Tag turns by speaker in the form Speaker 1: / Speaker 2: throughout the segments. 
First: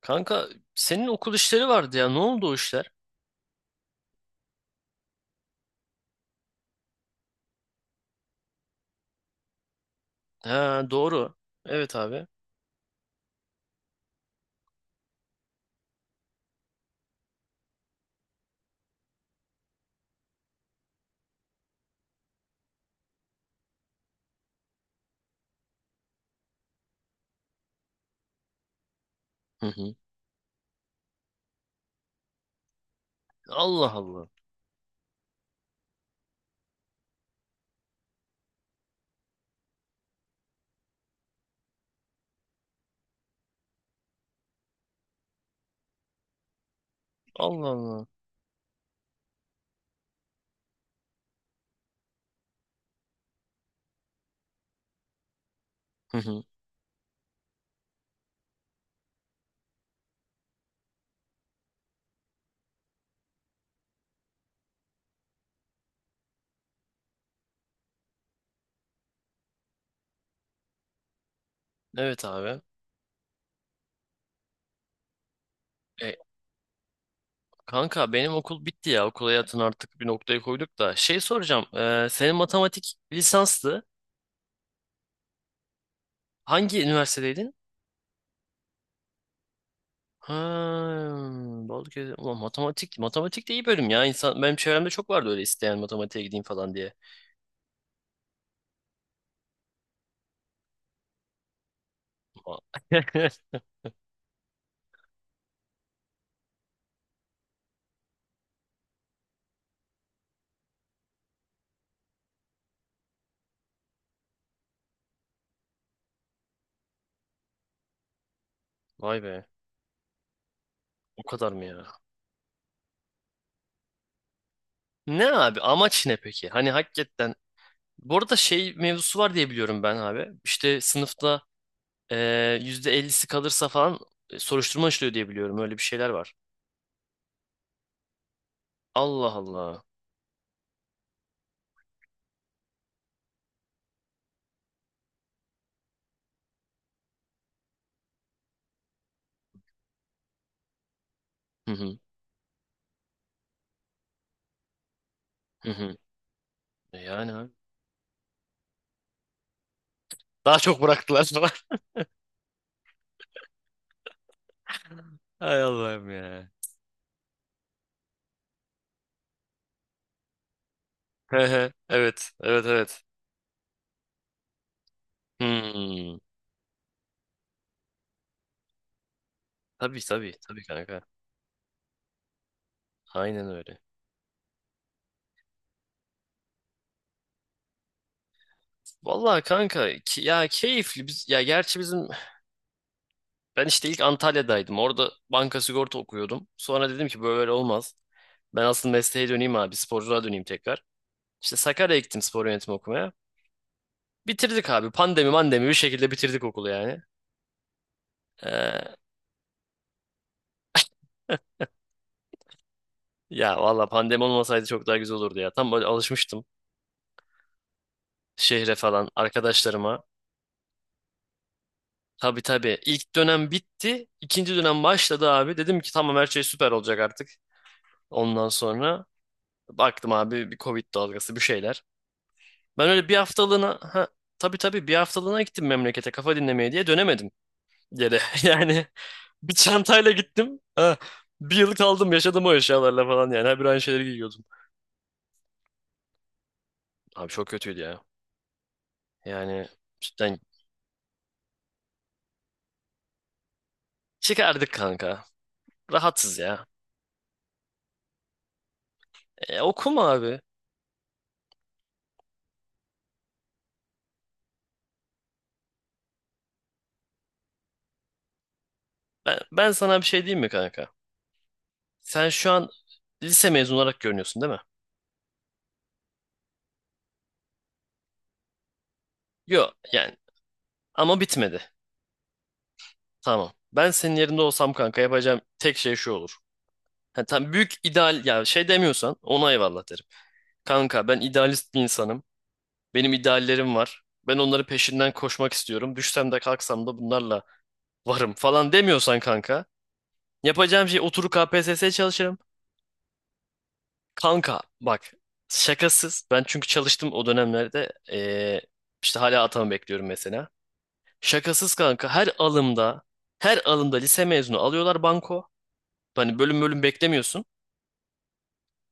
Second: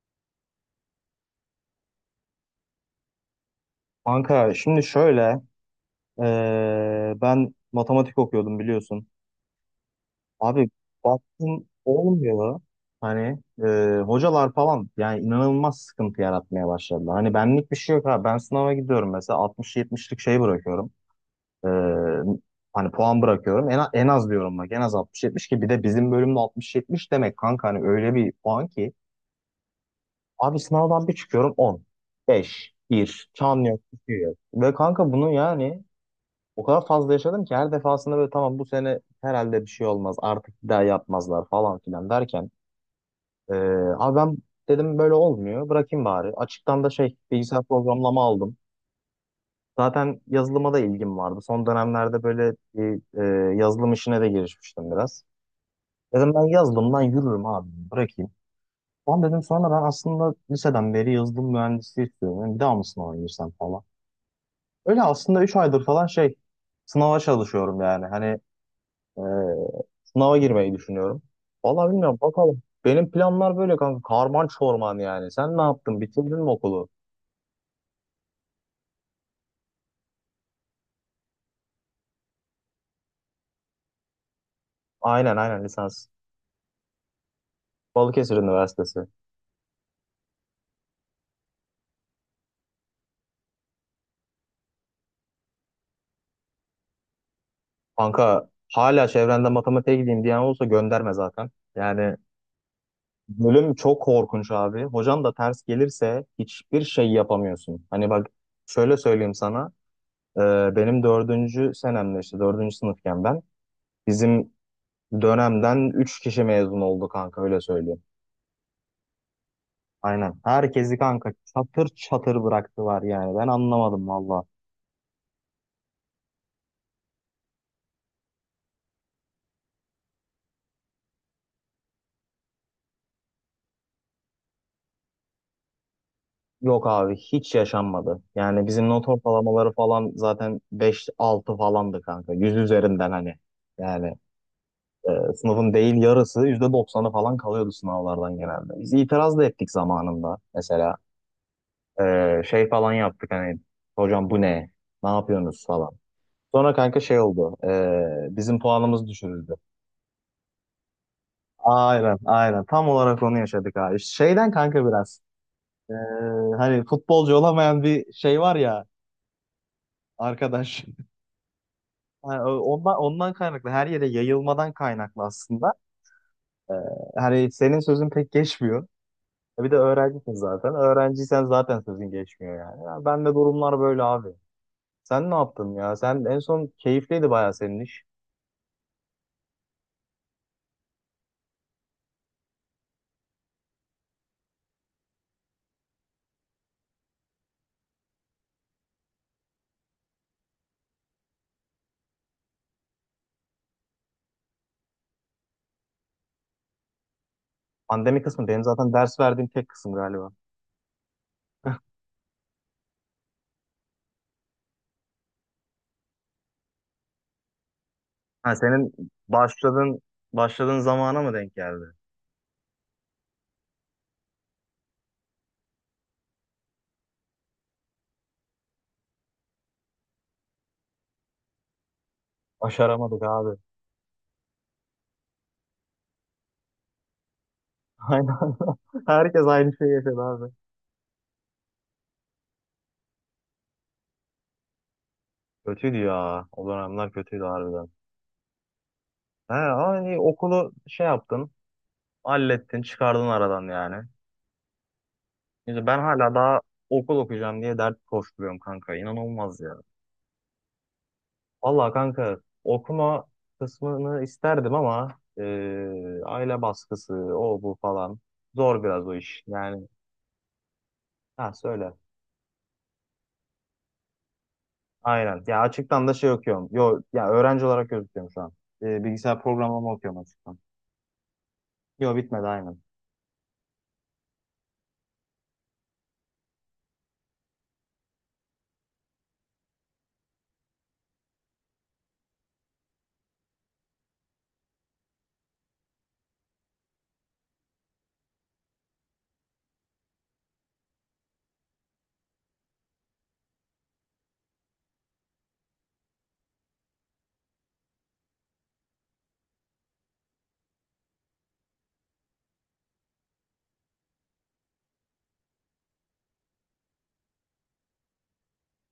Speaker 1: Kanka senin okul işleri vardı ya. Ne oldu o işler?
Speaker 2: Kanka şimdi şöyle, ben matematik okuyordum biliyorsun. Abi
Speaker 1: Ha doğru.
Speaker 2: baktım
Speaker 1: Evet abi.
Speaker 2: olmuyor. Hani hocalar falan yani inanılmaz sıkıntı yaratmaya başladı. Hani benlik bir şey yok abi. Ben sınava gidiyorum mesela 60-70'lik şey bırakıyorum. Eee, Hani puan bırakıyorum. En az diyorum bak en az 60-70, ki bir de bizim bölümde 60-70 demek kanka, hani öyle bir puan ki.
Speaker 1: Hı hı.
Speaker 2: Abi sınavdan bir çıkıyorum 10, 5, 1, çan yok,
Speaker 1: Allah
Speaker 2: bir şey
Speaker 1: Allah.
Speaker 2: yok. Ve kanka bunu, o kadar fazla yaşadım ki her defasında böyle tamam bu sene herhalde bir şey olmaz artık bir daha yapmazlar falan filan derken, ee, abi ben dedim böyle olmuyor bırakayım bari. Açıktan da şey bilgisayar
Speaker 1: Allah Allah.
Speaker 2: programlama aldım. Zaten yazılıma da ilgim vardı. Son dönemlerde böyle bir, yazılım işine de girişmiştim biraz.
Speaker 1: Hı
Speaker 2: Dedim
Speaker 1: hı.
Speaker 2: ben yazılımdan yürürüm abi, bırakayım. Ulan dedim sonra ben aslında liseden beri yazılım mühendisliği istiyorum. Yani bir daha mı sınava girsem falan. Öyle aslında 3 aydır falan şey sınava çalışıyorum yani. Hani, Ee, sınava girmeyi düşünüyorum. Vallahi bilmiyorum,
Speaker 1: Evet abi.
Speaker 2: bakalım. Benim planlar böyle kanka. Karman çorman yani. Sen ne yaptın?
Speaker 1: E,
Speaker 2: Bitirdin mi okulu?
Speaker 1: Kanka benim okul bitti ya. Okul hayatını artık bir noktaya koyduk da. Şey soracağım. Senin matematik lisanstı.
Speaker 2: Aynen lisans.
Speaker 1: Hangi üniversitedeydin?
Speaker 2: Balıkesir Üniversitesi.
Speaker 1: Ha, Balıkesir. Ulan matematik. Matematik de iyi bölüm ya. İnsan, benim çevremde çok vardı öyle isteyen matematiğe gideyim falan diye.
Speaker 2: Kanka hala çevrende matematiğe gideyim diyen olsa gönderme zaten. Yani bölüm çok korkunç abi. Hocan da ters gelirse hiçbir şey yapamıyorsun. Hani bak şöyle söyleyeyim sana. Ee, Benim 4. senemde işte 4. sınıfken ben bizim dönemden 3 kişi mezun oldu kanka, öyle söyleyeyim.
Speaker 1: Vay be.
Speaker 2: Aynen. Herkesi
Speaker 1: O
Speaker 2: kanka
Speaker 1: kadar mı ya?
Speaker 2: çatır çatır bıraktılar yani. Ben anlamadım valla.
Speaker 1: Ne abi amaç ne peki? Hani hakikaten bu arada şey mevzusu var diye biliyorum ben abi. İşte sınıfta %50'si kalırsa falan soruşturma açılıyor diye biliyorum. Öyle bir şeyler var.
Speaker 2: Yok abi, hiç yaşanmadı. Yani bizim not
Speaker 1: Allah
Speaker 2: ortalamaları
Speaker 1: Allah.
Speaker 2: falan zaten beş altı falandı kanka, 100 üzerinden hani. Yani, sınıfın değil yarısı %90'ı falan kalıyordu sınavlardan genelde. Biz itiraz da ettik zamanında. Mesela
Speaker 1: Hı hı.
Speaker 2: şey falan yaptık, hani hocam bu ne? Ne yapıyorsunuz
Speaker 1: Hı
Speaker 2: falan.
Speaker 1: hı.
Speaker 2: Sonra kanka şey
Speaker 1: Yani abi.
Speaker 2: oldu, bizim puanımız düşürüldü.
Speaker 1: Daha çok bıraktılar falan.
Speaker 2: Aynen. Tam olarak onu yaşadık abi. Şeyden kanka biraz.
Speaker 1: Hay
Speaker 2: Ee,
Speaker 1: Allah'ım ya.
Speaker 2: Hani futbolcu olamayan bir şey var ya arkadaş.
Speaker 1: He he. Evet.
Speaker 2: Yani o-
Speaker 1: Evet
Speaker 2: ondan,
Speaker 1: evet.
Speaker 2: ondan kaynaklı, her yere yayılmadan kaynaklı aslında.
Speaker 1: Hmm.
Speaker 2: Ee, Hani senin sözün pek geçmiyor. E, bir de
Speaker 1: Tabii
Speaker 2: öğrencisin
Speaker 1: tabii. Tabii
Speaker 2: zaten.
Speaker 1: kanka.
Speaker 2: Öğrenciysen zaten sözün geçmiyor yani. Ya ben de
Speaker 1: Aynen öyle.
Speaker 2: durumlar böyle abi. Sen ne yaptın ya? Sen en son keyifliydi bayağı senin iş.
Speaker 1: Vallahi kanka ya keyifli biz ya gerçi bizim ben işte ilk Antalya'daydım. Orada banka sigorta okuyordum. Sonra dedim ki böyle olmaz. Ben asıl mesleğe döneyim abi sporculuğa döneyim tekrar. İşte Sakarya'ya gittim spor yönetimi okumaya. Bitirdik abi. Pandemi mandemi bir şekilde bitirdik okulu yani.
Speaker 2: Pandemi kısmı benim zaten
Speaker 1: Ee,
Speaker 2: ders verdiğim tek kısım galiba.
Speaker 1: Ya valla pandemi olmasaydı çok daha güzel olurdu ya. Tam böyle alışmıştım
Speaker 2: Ha,
Speaker 1: şehre falan
Speaker 2: senin başladığın
Speaker 1: arkadaşlarıma.
Speaker 2: başladığın zamana mı denk geldi?
Speaker 1: Tabii tabii. İlk dönem bitti. İkinci dönem başladı abi. Dedim ki tamam her şey süper olacak artık. Ondan sonra baktım abi bir Covid dalgası bir şeyler. Ben öyle bir
Speaker 2: Başaramadık abi.
Speaker 1: haftalığına ha, tabii tabii bir haftalığına gittim memlekete kafa dinlemeye diye dönemedim geri.
Speaker 2: Aynen.
Speaker 1: Yani
Speaker 2: Herkes
Speaker 1: bir
Speaker 2: aynı şeyi
Speaker 1: çantayla
Speaker 2: yaşadı abi.
Speaker 1: gittim. Ha, bir yıl kaldım yaşadım o eşyalarla falan yani. Her bir aynı şeyleri giyiyordum.
Speaker 2: Kötüydü ya. O dönemler
Speaker 1: Abi
Speaker 2: kötüydü
Speaker 1: çok kötüydü
Speaker 2: harbiden.
Speaker 1: ya.
Speaker 2: He,
Speaker 1: Yani
Speaker 2: hani
Speaker 1: cidden
Speaker 2: okulu şey yaptın. Hallettin, çıkardın aradan yani.
Speaker 1: çıkardık kanka.
Speaker 2: Şimdi ben hala
Speaker 1: Rahatsız
Speaker 2: daha
Speaker 1: ya.
Speaker 2: okul okuyacağım diye dert koşturuyorum kanka. İnanılmaz
Speaker 1: E,
Speaker 2: ya.
Speaker 1: okuma abi.
Speaker 2: Valla kanka okuma kısmını isterdim ama, e, aile baskısı, o bu falan. Zor biraz o
Speaker 1: Ben,
Speaker 2: iş.
Speaker 1: ben
Speaker 2: Yani
Speaker 1: sana bir şey diyeyim mi kanka?
Speaker 2: ha, söyle.
Speaker 1: Sen şu an lise mezunu olarak görünüyorsun değil mi?
Speaker 2: Aynen. Ya açıktan da şey okuyorum. Yo, ya öğrenci olarak gözüküyorum şu an. E, bilgisayar
Speaker 1: Yok
Speaker 2: programlama
Speaker 1: yani
Speaker 2: okuyorum açıktan.
Speaker 1: ama bitmedi.
Speaker 2: Yo, bitmedi aynen.
Speaker 1: Tamam. Ben senin yerinde olsam kanka yapacağım tek şey şu olur. Ha, tam büyük ideal ya şey demiyorsan ona eyvallah derim. Kanka ben idealist bir insanım. Benim ideallerim var. Ben onları peşinden koşmak istiyorum. Düşsem de kalksam da bunlarla varım falan demiyorsan kanka. Yapacağım şey oturup KPSS'ye çalışırım. Kanka bak şakasız. Ben çünkü çalıştım o dönemlerde. İşte hala atamı bekliyorum mesela. Şakasız kanka her alımda her alımda lise mezunu alıyorlar banko. Hani bölüm bölüm beklemiyorsun.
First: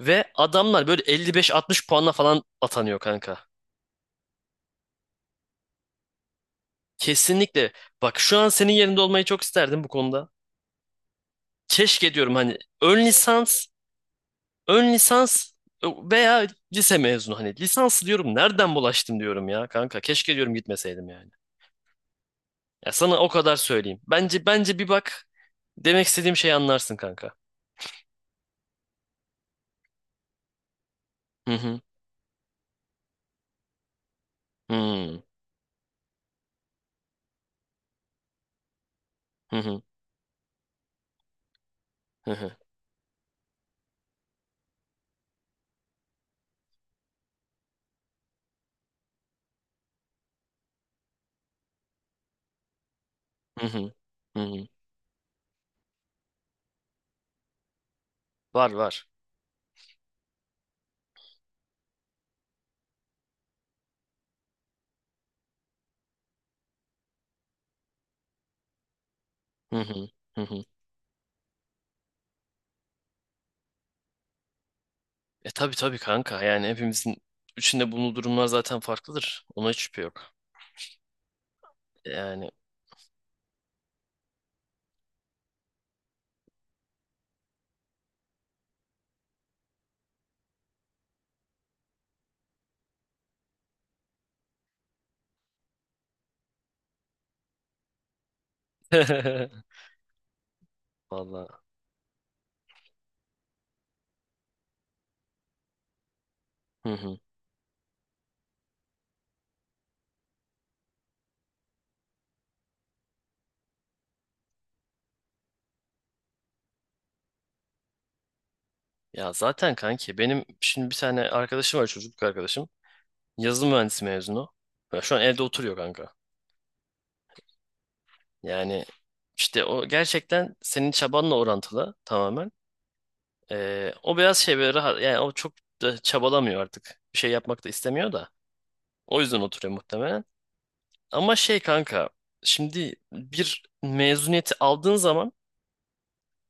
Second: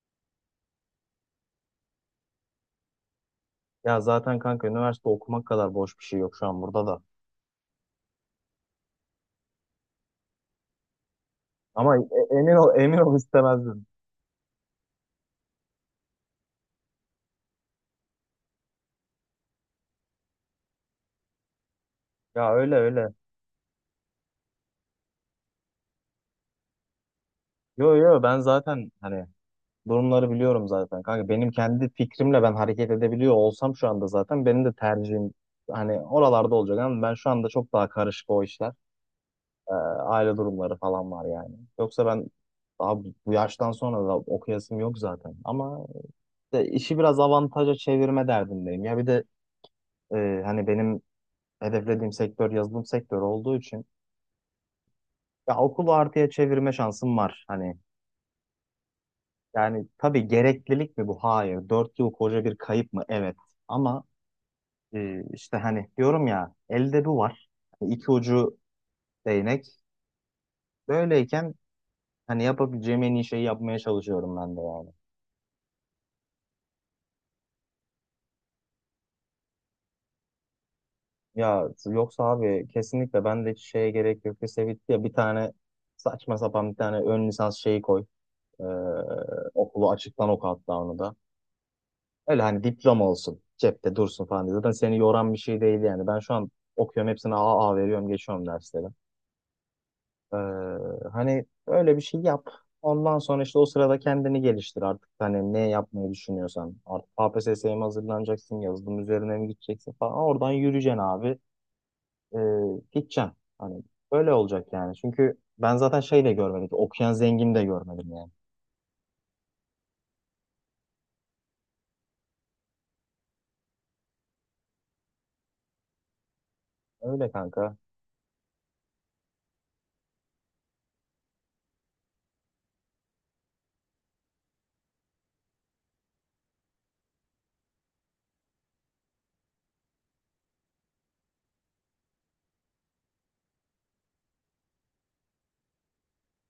Speaker 1: Ve adamlar böyle 55-60 puanla falan atanıyor kanka.
Speaker 2: Ya zaten kanka üniversite okumak kadar boş bir şey yok şu an burada da.
Speaker 1: Kesinlikle. Bak şu an senin yerinde olmayı çok isterdim bu konuda.
Speaker 2: Ama
Speaker 1: Keşke
Speaker 2: e-
Speaker 1: diyorum
Speaker 2: emin
Speaker 1: hani
Speaker 2: ol, emin
Speaker 1: ön
Speaker 2: ol
Speaker 1: lisans,
Speaker 2: istemezdim.
Speaker 1: ön lisans veya lise mezunu hani lisans diyorum nereden bulaştım diyorum ya kanka keşke diyorum gitmeseydim yani.
Speaker 2: Ya öyle
Speaker 1: Ya
Speaker 2: öyle.
Speaker 1: sana o kadar söyleyeyim. Bence bir bak demek istediğim şeyi anlarsın kanka.
Speaker 2: Yo ben zaten hani durumları biliyorum zaten. Kanka benim
Speaker 1: Hı hı.
Speaker 2: kendi fikrimle ben hareket edebiliyor olsam şu anda zaten benim de
Speaker 1: Hmm.
Speaker 2: tercihim hani oralarda olacak, ama ben şu anda çok daha karışık o işler.
Speaker 1: Hı
Speaker 2: Ee,
Speaker 1: hı.
Speaker 2: Aile durumları falan var yani. Yoksa ben
Speaker 1: Hı hı.
Speaker 2: daha bu yaştan sonra da okuyasım yok zaten. Ama işte işi biraz avantaja çevirme derdindeyim. Ya bir de hani benim hedeflediğim sektör yazılım sektörü olduğu
Speaker 1: Hı
Speaker 2: için
Speaker 1: hı. Hı hı.
Speaker 2: ya okulu artıya çevirme şansım var. Hani
Speaker 1: Var var.
Speaker 2: yani tabii gereklilik mi bu? Hayır. 4 yıl koca bir kayıp mı? Evet. Ama işte hani diyorum ya, elde bu var. Hani iki ucu değnek.
Speaker 1: Hı hı. Hı hı.
Speaker 2: Böyleyken hani yapabileceğim en iyi şeyi yapmaya çalışıyorum ben de yani.
Speaker 1: Tabii tabii kanka yani hepimizin içinde bulunduğu durumlar zaten farklıdır. Ona hiç şüphe yok.
Speaker 2: Ya yoksa
Speaker 1: Yani.
Speaker 2: abi kesinlikle ben de hiç şeye gerek yok. Lise bitti ya, bir tane saçma sapan bir tane ön lisans şeyi koy. Ee, Okulu açıktan oku hatta onu da. Öyle hani diploma olsun, cepte dursun falan diye. Zaten seni yoran bir şey değil yani. Ben şu an okuyorum, hepsine A A veriyorum, geçiyorum dersleri. Ee, Hani
Speaker 1: Vallahi.
Speaker 2: öyle bir şey yap. Ondan sonra işte o sırada kendini geliştir artık. Hani ne yapmayı düşünüyorsan.
Speaker 1: Hı
Speaker 2: Artık
Speaker 1: hı.
Speaker 2: KPSS'ye mi hazırlanacaksın? Yazılım üzerine mi gideceksin falan. Oradan yürüyeceksin abi. Ee, Gideceksin. Hani böyle olacak yani. Çünkü ben zaten şey de görmedim. Okuyan zengin de görmedim yani.
Speaker 1: Ya zaten kanki benim şimdi bir tane arkadaşım var çocukluk arkadaşım. Yazılım mühendisi mezunu. Ya şu an evde oturuyor kanka.
Speaker 2: Öyle kanka.
Speaker 1: Yani işte o gerçekten senin çabanla orantılı tamamen. O biraz şey böyle rahat yani o çok da çabalamıyor artık. Bir şey yapmak da istemiyor da. O yüzden oturuyor muhtemelen. Ama şey kanka şimdi bir mezuniyeti aldığın zaman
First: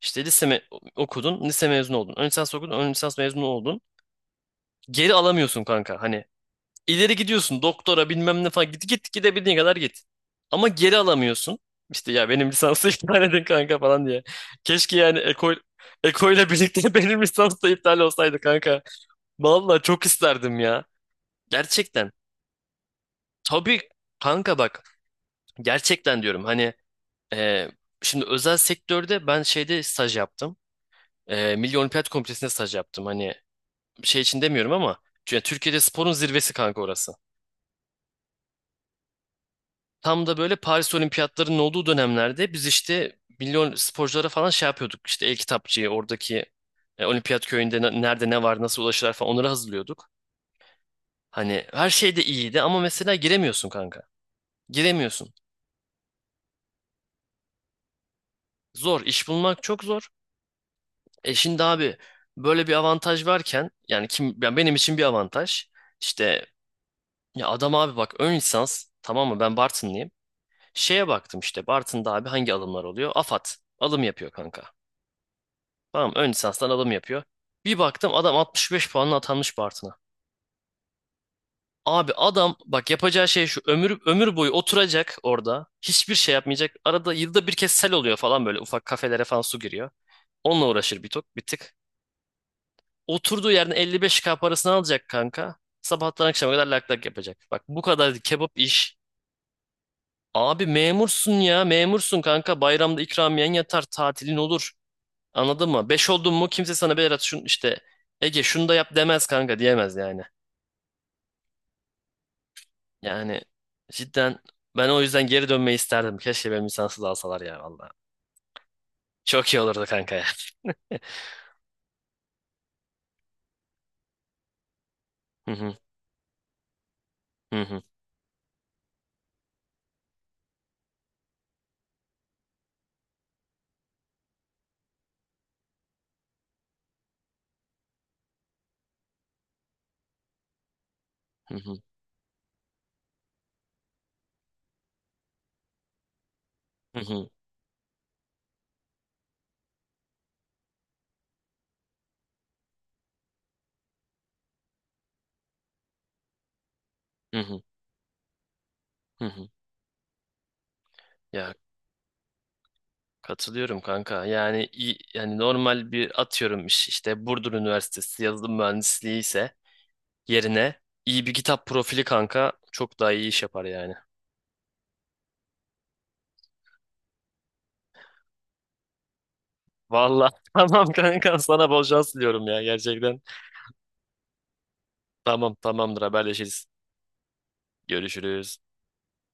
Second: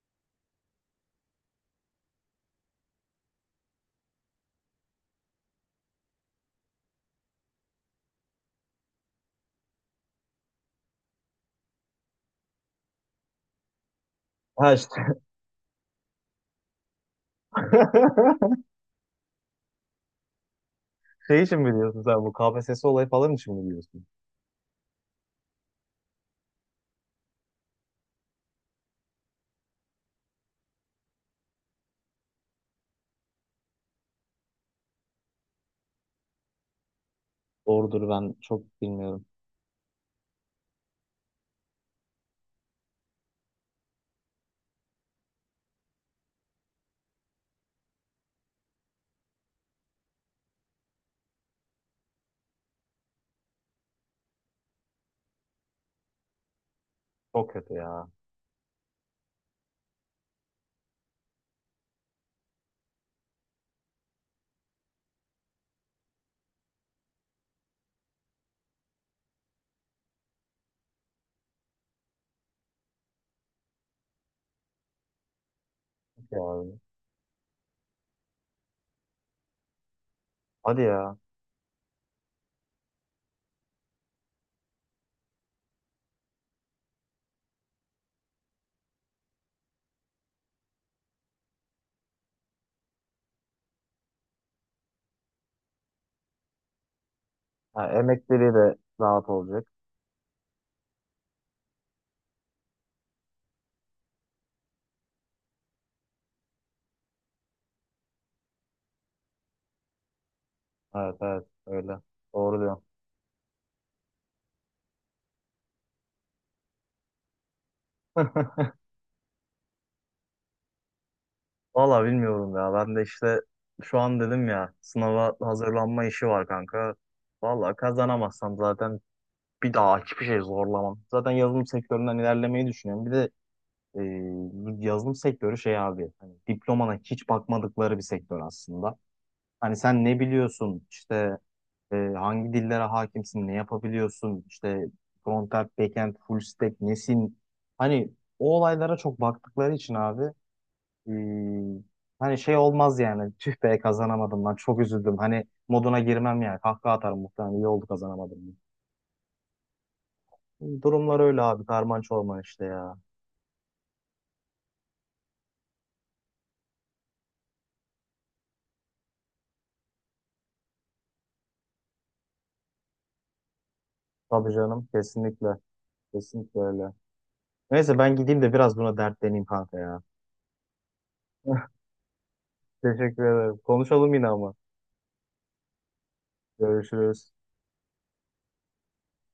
Speaker 1: işte okudun, lise mezunu oldun. Ön lisans okudun, ön lisans mezunu oldun. Geri alamıyorsun kanka. Hani İleri gidiyorsun doktora bilmem ne falan git git gidebildiğin kadar git. Ama geri alamıyorsun. İşte ya benim lisansı iptal edin kanka falan diye.
Speaker 2: Ha
Speaker 1: Keşke
Speaker 2: işte.
Speaker 1: yani Eko ile birlikte benim lisans da iptal olsaydı kanka. Vallahi çok isterdim ya.
Speaker 2: Şey için mi diyorsun,
Speaker 1: Gerçekten.
Speaker 2: sen bu KPSS olayı falan için mi
Speaker 1: Tabii
Speaker 2: diyorsun?
Speaker 1: kanka bak gerçekten diyorum hani e, şimdi özel sektörde ben şeyde staj yaptım. Milli Olimpiyat Komitesi'nde staj yaptım. Hani şey için demiyorum ama yani Türkiye'de sporun zirvesi kanka orası.
Speaker 2: Doğrudur, ben çok bilmiyorum.
Speaker 1: Tam da böyle Paris Olimpiyatlarının olduğu dönemlerde biz işte milyon sporculara falan şey yapıyorduk. İşte el-kitapçıyı oradaki olimpiyat köyünde nerede ne var nasıl ulaşırlar falan onları hazırlıyorduk. Hani her şey de iyiydi ama mesela giremiyorsun kanka. Giremiyorsun.
Speaker 2: Çok kötü ya.
Speaker 1: Zor. İş bulmak çok zor. Şimdi abi böyle bir avantaj varken yani kim yani benim için bir avantaj. İşte ya adam abi bak ön lisans tamam mı ben Bartınlıyım. Şeye baktım işte Bartın'da abi hangi alımlar oluyor? AFAD alım yapıyor kanka. Tamam ön lisanstan
Speaker 2: Vallahi.
Speaker 1: adam yapıyor. Bir baktım adam 65 puanla atanmış Bartın'a.
Speaker 2: Hadi ya.
Speaker 1: Abi adam bak yapacağı şey şu ömür ömür boyu oturacak orada. Hiçbir şey yapmayacak. Arada yılda bir kez sel oluyor falan böyle ufak kafelere falan su giriyor. Onunla uğraşır bir tok bir tık. Oturduğu yerden 55K parasını alacak kanka. Sabahtan akşama kadar lak lak yapacak. Bak
Speaker 2: Ha,
Speaker 1: bu kadar kebap
Speaker 2: emekleri de
Speaker 1: iş.
Speaker 2: rahat olacak.
Speaker 1: Abi memursun ya memursun kanka. Bayramda ikramiyen yatar tatilin olur. Anladın mı? Beş oldun mu kimse sana Berat şun işte Ege şunu da yap demez kanka diyemez yani.
Speaker 2: Evet evet öyle. Doğru diyorsun.
Speaker 1: Yani cidden ben o yüzden geri dönmeyi isterdim. Keşke benim lisansı da alsalar ya valla. Çok iyi olurdu kanka ya.
Speaker 2: Valla bilmiyorum ya. Ben de işte şu an dedim ya, sınava
Speaker 1: Hı hı,
Speaker 2: hazırlanma işi var kanka.
Speaker 1: hı
Speaker 2: Valla
Speaker 1: hı,
Speaker 2: kazanamazsam zaten bir daha hiçbir şey zorlamam. Zaten yazılım sektöründen ilerlemeyi düşünüyorum. Bir de e, bu yazılım sektörü şey abi, hani diplomana hiç bakmadıkları bir sektör aslında. Hani sen ne biliyorsun işte,
Speaker 1: hı hı,
Speaker 2: E, hangi dillere hakimsin, ne yapabiliyorsun, işte frontend, backend, full stack
Speaker 1: hı hı,
Speaker 2: nesin? Hani o olaylara çok baktıkları için abi, e, hani şey olmaz yani tüh be kazanamadım lan çok üzüldüm. Hani moduna girmem yani, kahkaha atarım
Speaker 1: hı
Speaker 2: muhtemelen,
Speaker 1: hı,
Speaker 2: iyi oldu kazanamadım
Speaker 1: hı hı.
Speaker 2: diye. Durumlar öyle
Speaker 1: Ya
Speaker 2: abi, karman çorman işte ya.
Speaker 1: katılıyorum kanka. Yani yani normal bir atıyorum işte Burdur Üniversitesi yazılım mühendisliği ise yerine iyi bir kitap profili kanka çok daha iyi iş yapar yani.
Speaker 2: Tabii canım, kesinlikle kesinlikle öyle. Neyse ben gideyim de biraz buna dertleneyim kanka ya.
Speaker 1: Valla tamam kanka sana bol şans diliyorum ya gerçekten.
Speaker 2: Teşekkür ederim. Konuşalım yine ama.
Speaker 1: Tamam tamamdır haberleşiriz.
Speaker 2: Görüşürüz.
Speaker 1: Görüşürüz.